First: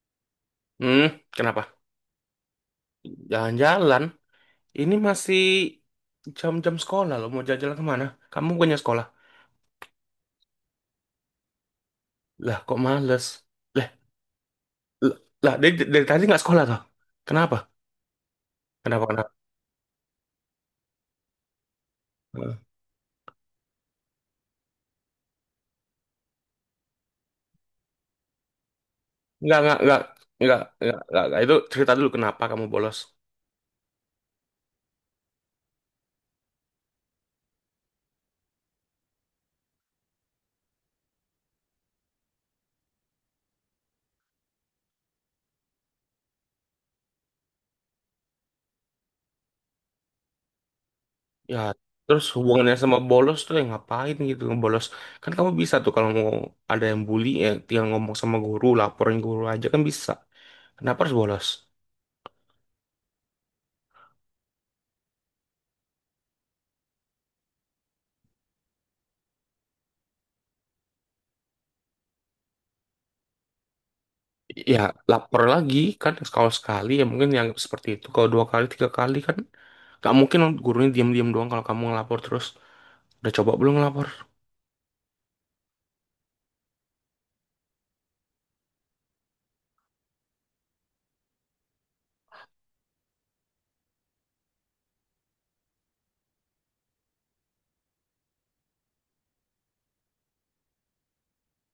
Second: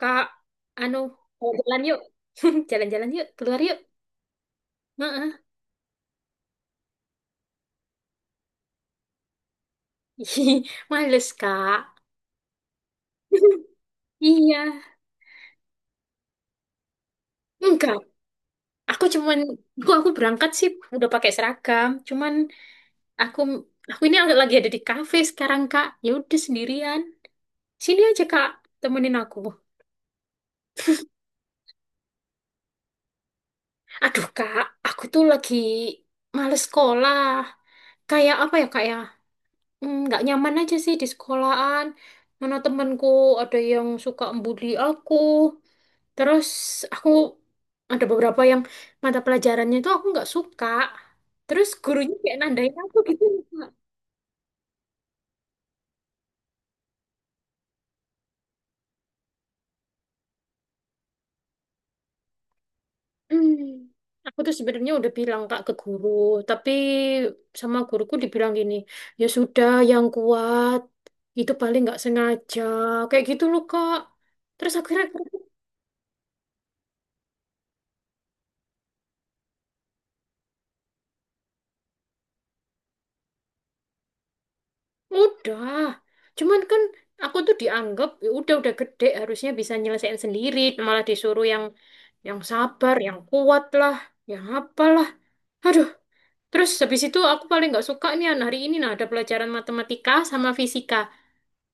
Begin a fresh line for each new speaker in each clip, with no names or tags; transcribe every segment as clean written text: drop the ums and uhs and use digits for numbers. Kak, anu,
Hmm,
mau
kenapa?
jalan yuk. Jalan-jalan yuk, keluar yuk.
Jalan-jalan. Ini masih
Heeh.
jam-jam sekolah loh. Mau jalan-jalan kemana? Kamu punya sekolah.
Ih, males, Kak.
Lah, kok males? Lah,
Iya.
l- lah dari tadi nggak sekolah toh? Kenapa?
Enggak.
Kenapa,
Aku
kenapa?
cuman, aku berangkat sih udah pakai seragam. Cuman aku aku ini lagi ada di kafe sekarang, Kak. Ya udah sendirian. Sini aja, Kak. Temenin aku.
Nggak, nggak, nggak, nggak, nggak. Itu cerita dulu kenapa kamu bolos.
Aduh, Kak, aku tuh lagi males sekolah. Kayak apa ya, Kak ya? Nggak nyaman aja sih di sekolahan. Mana temanku, ada yang suka membuli aku. Terus aku ada beberapa yang mata pelajarannya itu aku nggak suka.
Ya,
Terus gurunya
terus
kayak
hubungannya
nandain aku
sama
gitu
bolos
loh,
tuh yang
Kak.
ngapain gitu bolos. Kan kamu bisa tuh kalau mau ada yang bully, ya tinggal ngomong sama guru, laporin guru aja kan bisa. Kenapa harus bolos?
Hmm. Aku tuh sebenarnya udah bilang Kak ke guru, tapi sama guruku dibilang gini, ya sudah yang kuat, itu paling nggak sengaja, kayak gitu loh Kak. Terus
Ya
akhirnya
lapor lagi kan, kalau sekali ya mungkin yang seperti itu. Kalau dua kali tiga kali kan gak mungkin gurunya diam-diam doang kalau kamu ngelapor terus. Udah coba belum ngelapor?
udah, cuman kan aku tuh dianggap "Ya udah gede harusnya bisa nyelesain sendiri, malah disuruh yang sabar, yang kuat lah, yang apalah. Aduh, terus habis itu aku paling nggak suka nih An, hari ini nah ada pelajaran matematika sama fisika.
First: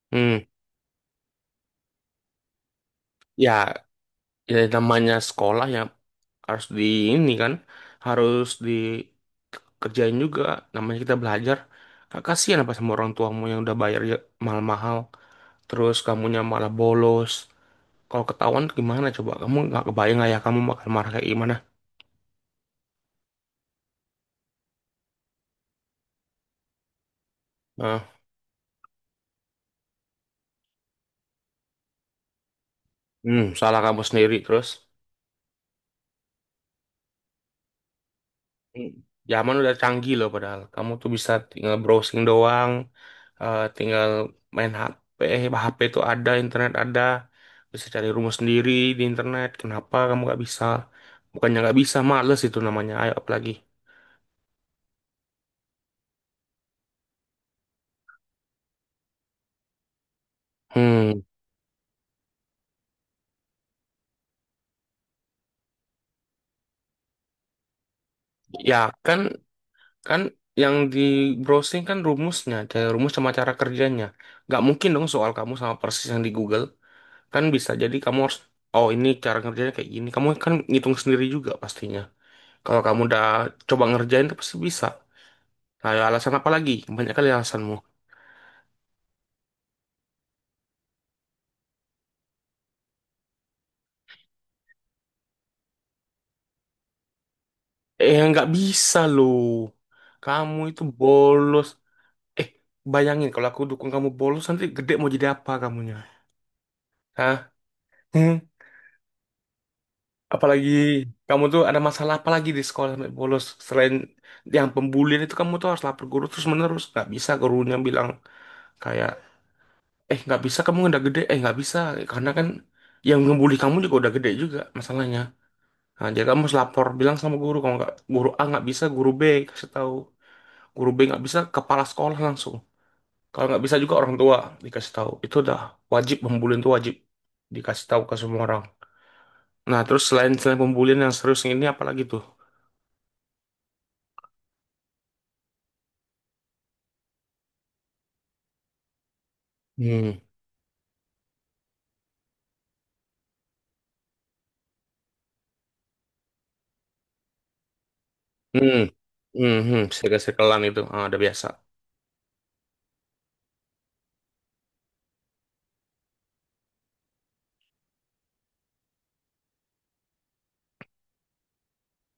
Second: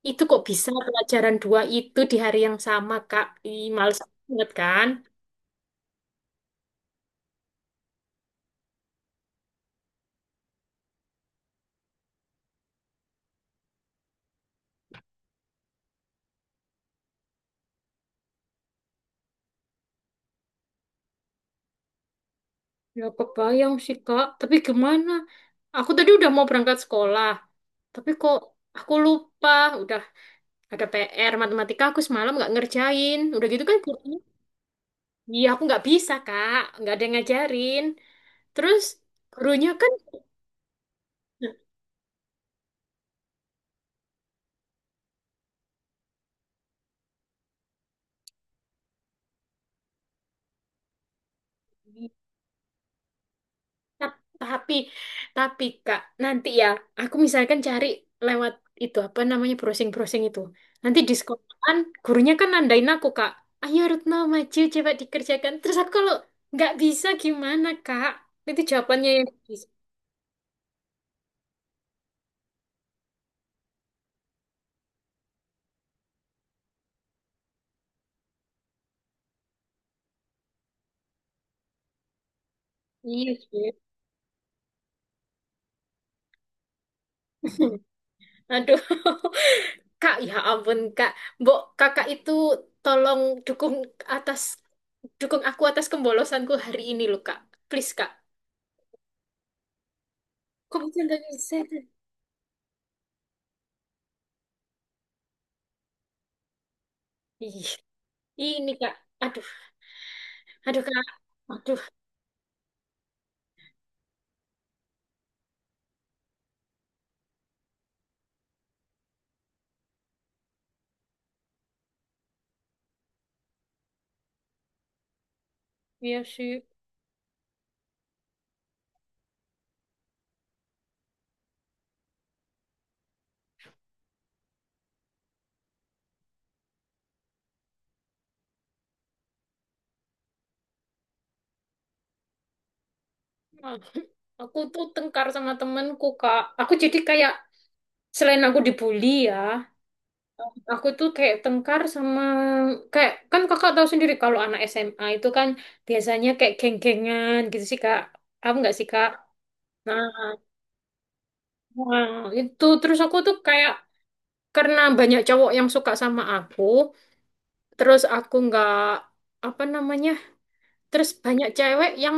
Itu kok
hmm
bisa pelajaran dua itu di hari yang sama, Kak?
ya
Ih, males banget
ya
kan?
namanya sekolah, ya harus di ini kan, harus dikerjain juga, namanya kita belajar. Gak kasihan apa sama orang tuamu yang udah bayar ya, mahal-mahal, terus kamunya malah bolos? Kalau ketahuan gimana coba? Kamu nggak kebayang ayah kamu bakal marah kayak gimana.
Ya kebayang sih, Kak. Tapi gimana? Aku tadi udah mau berangkat sekolah,
Nah,
tapi kok aku lupa udah ada PR matematika aku semalam nggak ngerjain. Udah gitu kan
salah kamu
gurunya,
sendiri. Terus...
iya aku nggak bisa, Kak. Nggak ada yang ngajarin. Terus
Hmm, Zaman
gurunya
udah
kan.
canggih loh padahal. Kamu tuh bisa tinggal browsing doang, eh, tinggal main HP, HP tuh ada, internet ada. Bisa cari rumah sendiri di internet. Kenapa kamu gak bisa? Bukannya gak bisa, males itu namanya. Ayo apalagi.
Tap- Tapi, tapi, Kak, nanti ya, aku misalkan cari lewat itu apa namanya browsing-browsing itu. Nanti di
Hmm,
sekolahan, gurunya kan nandain aku Kak, ayo Retno maju coba dikerjakan. Terus aku kalau nggak bisa gimana Kak? Itu
Ya,
jawabannya
kan
yang bisa.
kan yang di browsing kan rumusnya, kayak rumus sama cara kerjanya. Gak mungkin dong soal kamu sama persis yang di Google. Kan bisa jadi kamu harus, oh, ini cara kerjanya kayak gini. Kamu kan ngitung sendiri juga pastinya. Kalau kamu udah
Iya sih.
coba ngerjain tuh pasti bisa. Nah, ya, alasan apa lagi? Banyak kali alasanmu.
Aduh, Kak, ya ampun Kak, Mbok Kakak itu tolong atas dukung aku atas kembolosanku hari ini loh Kak. Please Kak.
Eh, nggak bisa loh. Kamu itu
Kok bisa nggak bisa?
bolos. Eh, bayangin kalau aku dukung kamu bolos, nanti gede mau jadi apa kamunya? Hah?
Ih.
Hmm?
Ini Kak, aduh,
Apalagi
aduh Kak,
kamu tuh ada
aduh,
masalah apa lagi di sekolah sampai bolos selain yang pembulian itu? Kamu tuh harus lapor guru terus menerus, nggak bisa gurunya bilang kayak, eh, nggak bisa, kamu udah gede, eh, nggak bisa, karena kan yang ngebully kamu juga udah gede juga masalahnya. Nah,
iya
jadi kamu
sih.
harus lapor, bilang sama guru. Kalau nggak guru A nggak bisa, guru B kasih tahu. Guru B nggak bisa, kepala sekolah langsung. Kalau nggak bisa juga, orang tua dikasih tahu. Itu udah wajib, pembulian itu wajib dikasih tahu ke semua orang. Nah terus, selain selain pembulian yang serius ini, apalagi tuh?
Ah, aku tuh tengkar sama temenku Kak. Aku jadi kayak selain aku dibully ya,
Hmm.
aku tuh kayak tengkar sama kayak kan Kakak tahu sendiri kalau anak SMA itu kan biasanya kayak geng-gengan gitu sih Kak. Aku nggak
Hmm.
sih Kak?
Hmm, hmm.
Nah,
Segel-segelan itu, ah, udah biasa.
nah, itu terus aku tuh kayak karena banyak cowok yang suka sama aku, terus aku nggak apa namanya. Terus banyak cewek yang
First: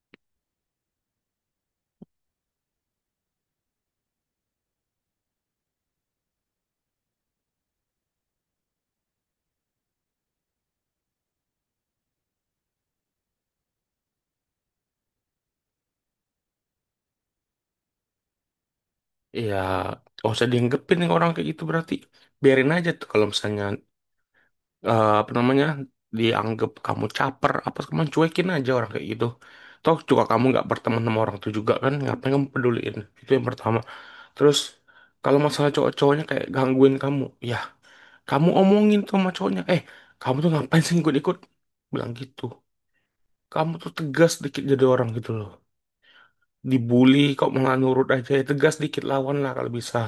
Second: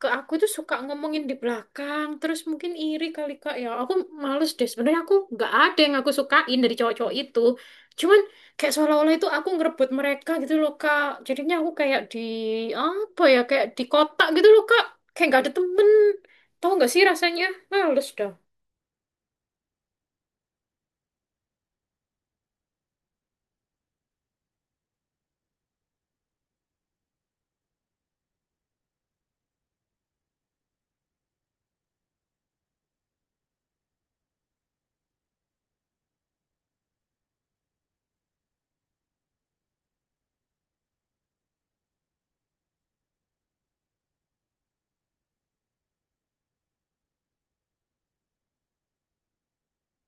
ke aku tuh suka ngomongin di belakang. Terus mungkin iri kali Kak ya. Aku males deh. Sebenarnya aku nggak ada yang aku sukain dari cowok-cowok itu. Cuman kayak seolah-olah itu aku ngerebut mereka gitu loh Kak. Jadinya aku kayak di apa ya kayak di kotak gitu loh Kak. Kayak nggak ada temen. Tahu nggak sih rasanya? Males dah.
Iya, gak usah dianggepin nih orang kayak gitu berarti. Biarin aja tuh, kalau misalnya, eh, apa namanya, dianggap kamu caper apa, kamu cuekin aja orang kayak gitu. Toh juga kamu nggak berteman sama orang itu juga kan, ngapain kamu peduliin? Itu yang pertama. Terus, kalau masalah cowok-cowoknya kayak gangguin kamu, ya kamu omongin tuh sama cowoknya, eh, kamu tuh ngapain sih ikut-ikut, bilang gitu. Kamu tuh tegas dikit jadi orang gitu loh. Dibully kok malah nurut aja, ya tegas dikit, lawan lah kalau bisa.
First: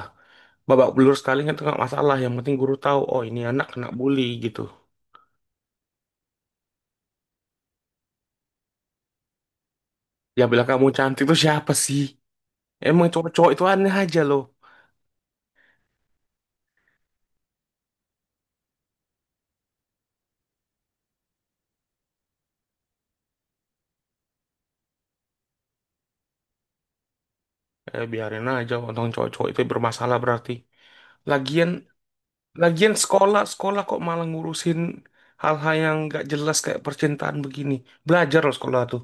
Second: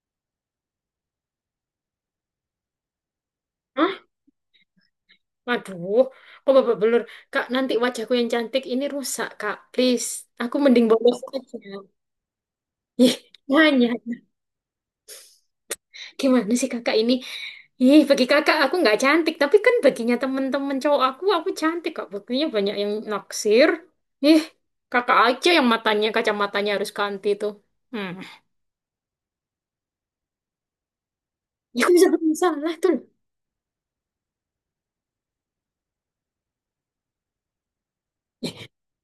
Babak belur sekali kan itu nggak masalah, yang penting guru tahu oh ini anak kena
Hah?
bully gitu.
Aduh, kok babak belur? Kak, nanti wajahku yang cantik ini rusak, Kak. Please,
Yang
aku
bilang kamu
mending bolos
cantik tuh
aja.
siapa sih? Emang
Ih,
cowok-cowok itu
nanya.
aneh aja loh.
Gimana sih kakak ini? Ih, bagi kakak aku nggak cantik, tapi kan baginya temen-temen cowok aku cantik kok. Buktinya banyak yang naksir. Ih, kakak aja yang matanya, kacamatanya harus ganti tuh.
Eh,
Hmm.
biarin aja, tentang cowok-cowok itu bermasalah berarti. Lagian,
Ya aku bisa bermasalah
lagian
tuh.
sekolah kok malah ngurusin hal-hal yang nggak jelas kayak percintaan begini. Belajar loh,
Ih,
sekolah tuh.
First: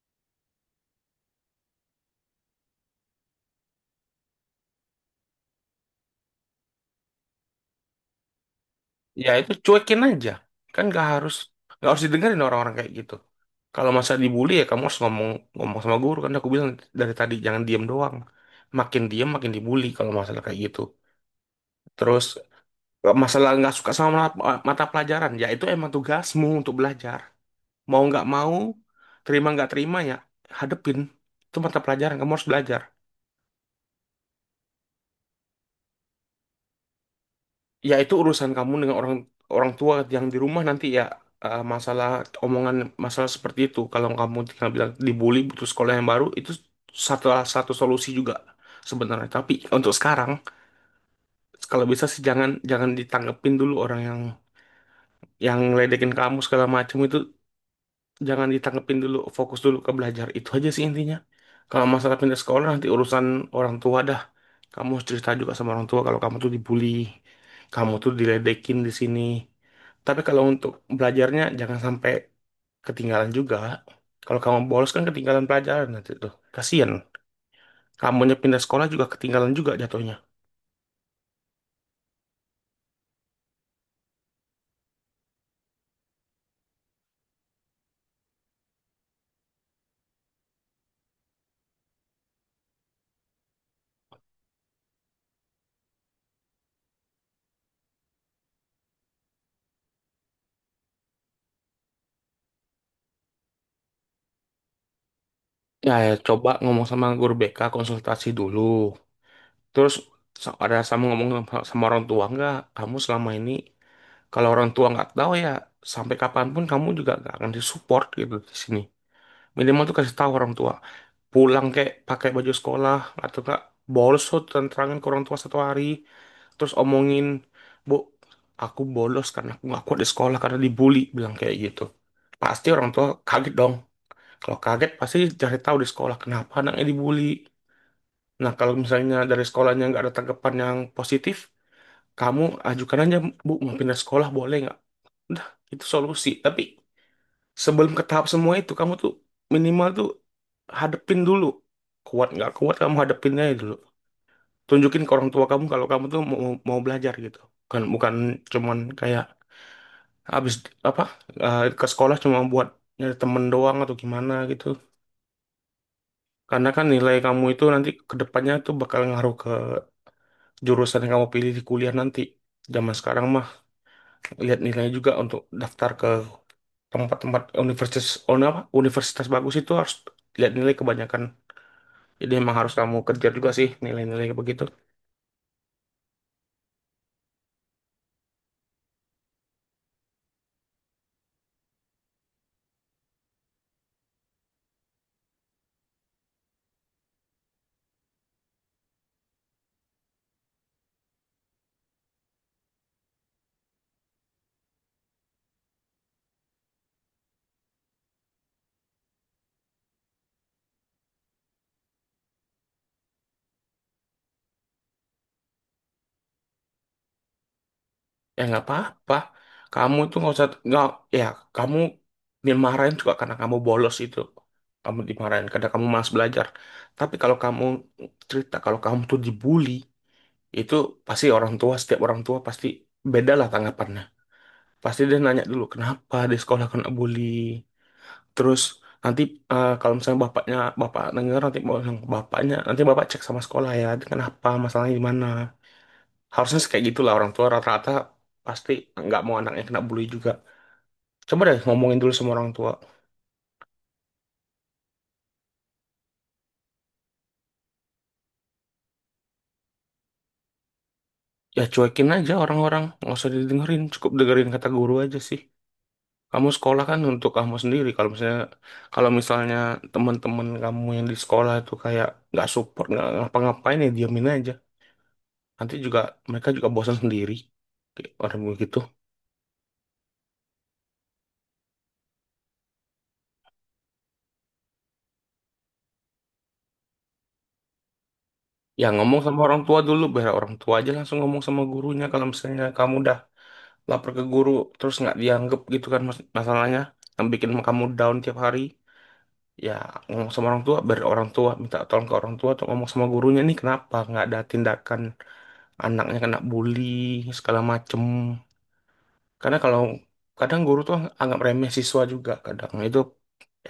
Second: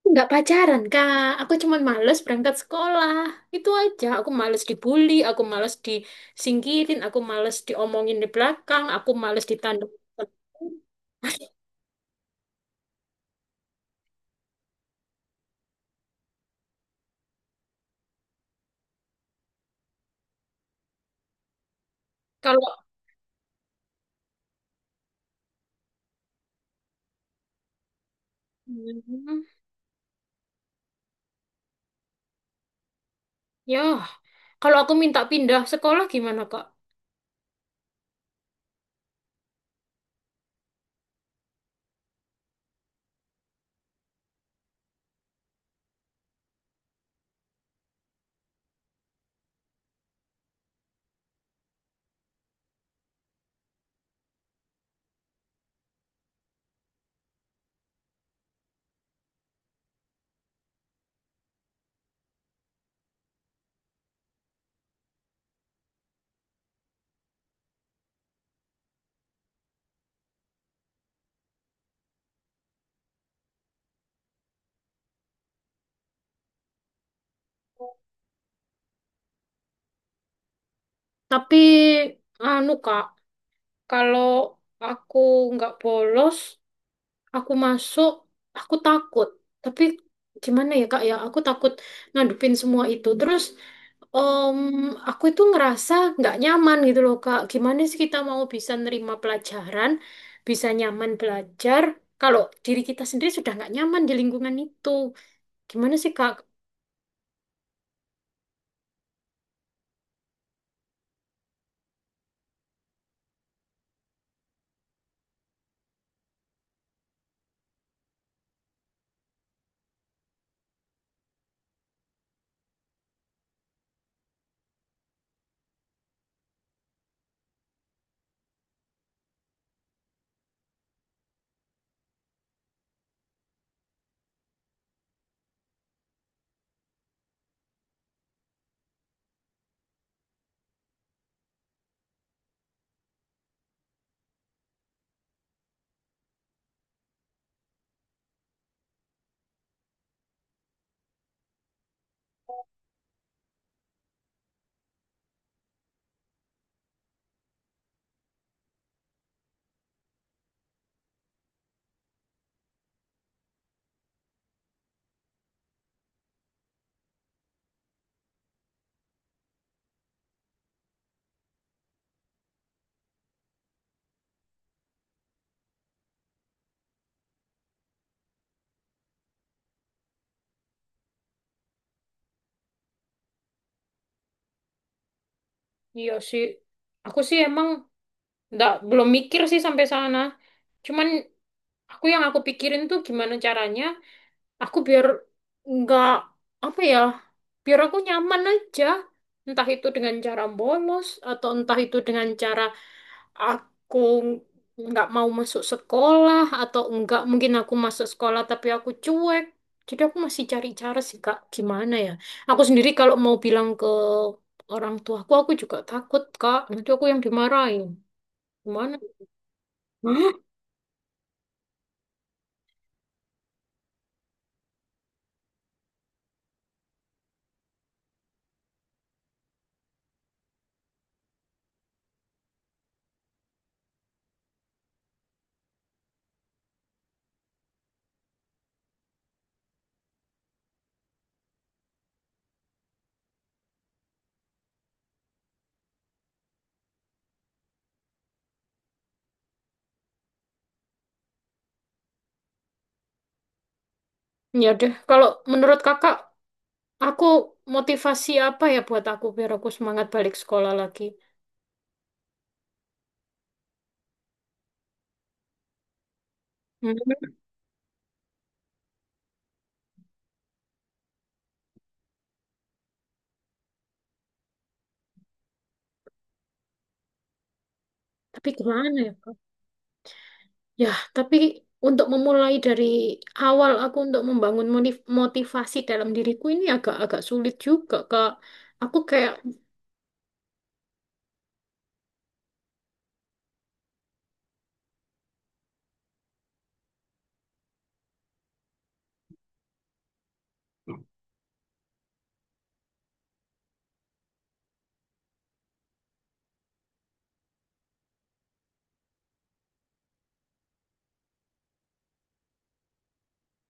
aku nggak pacaran, Kak. Aku cuman males berangkat sekolah. Itu aja. Aku males dibully, aku males disingkirin, aku males diomongin di belakang, aku
Ya
males
itu
ditanduk.
cuekin aja. Kan nggak harus, nggak harus didengerin orang-orang kayak gitu. Kalau masa dibully ya kamu harus ngomong ngomong sama guru. Kan aku bilang dari tadi, jangan diem doang. Makin diem makin dibully kalau masalah kayak gitu. Terus,
Kalau.
nggak masalah nggak suka sama mata mata pelajaran, ya itu emang tugasmu untuk belajar. Mau nggak mau,
Hmm,
terima nggak terima ya, hadepin. Itu mata pelajaran, kamu harus belajar.
Ya, kalau aku minta pindah sekolah gimana, Kak?
Ya itu urusan kamu dengan orang orang tua yang di rumah nanti ya, eh, masalah omongan, masalah seperti itu. Kalau kamu tinggal bilang dibully butuh sekolah yang baru, itu satu satu solusi juga sebenarnya. Tapi untuk sekarang, kalau bisa sih jangan jangan ditanggepin dulu orang yang ledekin kamu segala macam itu. Jangan ditanggepin dulu, fokus dulu ke belajar, itu aja sih intinya. Kalau masalah pindah sekolah nanti urusan orang tua dah. Kamu harus cerita juga sama orang tua kalau kamu tuh dibully, kamu tuh diledekin di sini. Tapi kalau untuk belajarnya jangan sampai ketinggalan juga. Kalau kamu bolos kan ketinggalan pelajaran nanti tuh, kasian kamunya, pindah sekolah juga ketinggalan juga jatuhnya.
Tapi, anu Kak, kalau aku nggak bolos, aku masuk, aku takut. Tapi gimana ya Kak ya, aku takut ngadupin semua itu. Terus, em, aku itu ngerasa nggak nyaman gitu loh Kak. Gimana sih kita mau bisa nerima pelajaran, bisa nyaman belajar, kalau diri kita sendiri sudah nggak nyaman di lingkungan itu.
Ya,
Gimana
ya
sih Kak?
coba ngomong sama guru BK, konsultasi dulu. Terus, ada sama ngomong sama sama orang tua nggak kamu selama ini? Kalau orang tua nggak tahu ya, sampai kapanpun kamu juga nggak akan disupport gitu di sini. Minimal tuh kasih tahu orang tua. Pulang kayak pakai baju sekolah atau nggak bolos tuh, terangin ke orang tua satu hari. Terus omongin, Bu, aku bolos karena aku nggak kuat di sekolah karena dibully. Bilang kayak gitu. Pasti orang tua kaget dong. Kalau kaget pasti cari tahu di sekolah kenapa anaknya dibully. Nah, kalau misalnya dari sekolahnya nggak ada tanggapan yang positif, kamu ajukan aja, Bu, mau pindah sekolah boleh nggak? Udah, itu solusi. Tapi sebelum ke tahap semua itu, kamu tuh minimal tuh hadepin dulu. Kuat nggak kuat, kamu hadepin aja dulu. Tunjukin ke orang tua kamu kalau kamu tuh mau belajar gitu. Kan bukan cuman kayak habis, apa, eh, ke sekolah cuma buat nyari temen doang atau gimana gitu. Karena kan nilai kamu itu nanti ke depannya tuh bakal ngaruh ke jurusan yang kamu pilih di kuliah nanti. Zaman sekarang mah lihat nilai juga, untuk daftar ke tempat-tempat universitas, oh, apa, universitas bagus itu harus lihat nilai kebanyakan. Jadi emang harus kamu kejar juga sih nilai-nilai begitu.
Iya sih, aku sih emang nggak belum mikir sih sampai sana. Cuman aku yang aku pikirin tuh gimana caranya aku biar nggak apa ya, biar aku nyaman aja, entah itu dengan cara bolos atau entah itu dengan cara aku nggak mau masuk sekolah atau enggak mungkin aku masuk sekolah tapi aku cuek. Jadi aku masih cari cara sih Kak gimana ya, aku sendiri kalau mau bilang ke orang tuaku aku juga takut Kak, nanti aku yang dimarahin
Ya nggak
gimana.
apa-apa. Kamu itu
Hah?
nggak usah, nggak, ya, kamu dimarahin juga karena kamu bolos itu, kamu dimarahin karena kamu malas belajar. Tapi kalau kamu cerita kalau kamu tuh dibully, itu pasti orang tua, setiap orang tua pasti beda lah tanggapannya. Pasti dia nanya dulu kenapa di sekolah kena bully. Terus nanti, eh, kalau misalnya bapaknya, bapak denger nanti mau bilang ke bapaknya, nanti bapak cek sama sekolah ya, kenapa, masalahnya di mana. Harusnya sih kayak gitulah orang tua rata-rata. Pasti nggak mau anaknya kena bully juga. Coba deh ngomongin dulu sama orang tua.
Ya deh kalau menurut Kakak, aku motivasi apa ya buat aku biar aku semangat balik sekolah lagi?
Ya cuekin aja orang-orang, nggak usah didengerin, cukup dengerin kata guru aja sih. Kamu sekolah kan untuk
Hmm,
kamu sendiri. Kalau misalnya, kalau misalnya teman-teman kamu yang di sekolah itu kayak nggak support, nggak ngapa-ngapain, ya diamin aja. Nanti juga mereka juga bosan sendiri. Kayak orang
tapi
begitu.
gimana ya, Kak? Ya, tapi untuk memulai dari awal aku untuk membangun motivasi dalam diriku ini agak-agak sulit juga, Kak.
Ya
Aku
ngomong
kayak,
sama orang tua dulu, biar orang tua aja langsung ngomong sama gurunya. Kalau misalnya kamu udah lapor ke guru, terus nggak dianggap gitu kan masalahnya, yang bikin kamu down tiap hari. Ya ngomong sama orang tua, biar orang tua minta tolong, ke orang tua atau ngomong sama gurunya nih kenapa nggak ada tindakan, anaknya kena bully segala macem. Karena kalau kadang guru tuh anggap remeh siswa juga kadang, itu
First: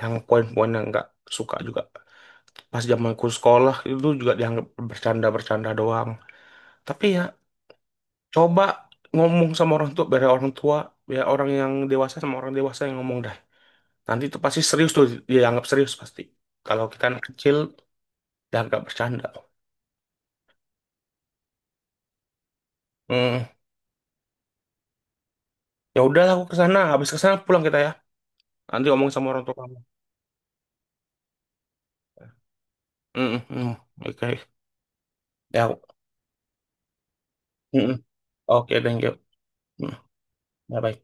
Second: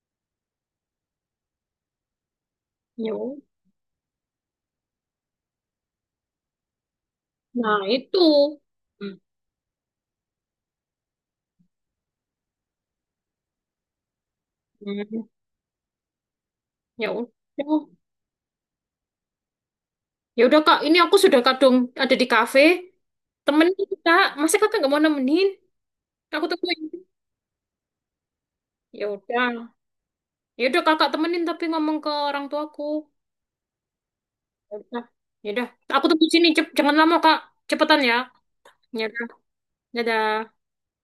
yang poin-poin yang nggak suka juga. Pas zaman
ya,
zamanku sekolah itu juga dianggap bercanda-bercanda doang. Tapi ya,
nah itu.
coba
Hmm,
ngomong sama orang tua, biar orang tua, biar orang yang dewasa sama orang dewasa yang ngomong dah. Nanti itu pasti serius tuh, dia anggap serius pasti. Kalau kita
Ya
anak
udah.
kecil, dianggap bercanda.
Ya udah, Kak, ini aku sudah kadung ada di kafe.
Hmm,
Temenin, kita. Masa Kakak nggak mau nemenin?
ya udahlah, aku
Aku
ke sana,
tungguin.
habis ke sana pulang kita ya. Nanti
Ya
ngomong sama orang tua
udah.
kamu.
Ya udah, Kakak temenin tapi ngomong ke orang tuaku.
Hmm, hmm, hmm. Oke.
Ya udah, ya
Ya,
udah. Aku tunggu sini, Cep. Jangan lama, Kak.
hmm, hmm.
Cepetan ya.
Oke, thank
Ya,
you.
Yaudah,
Hmm,
dadah.
bye-bye.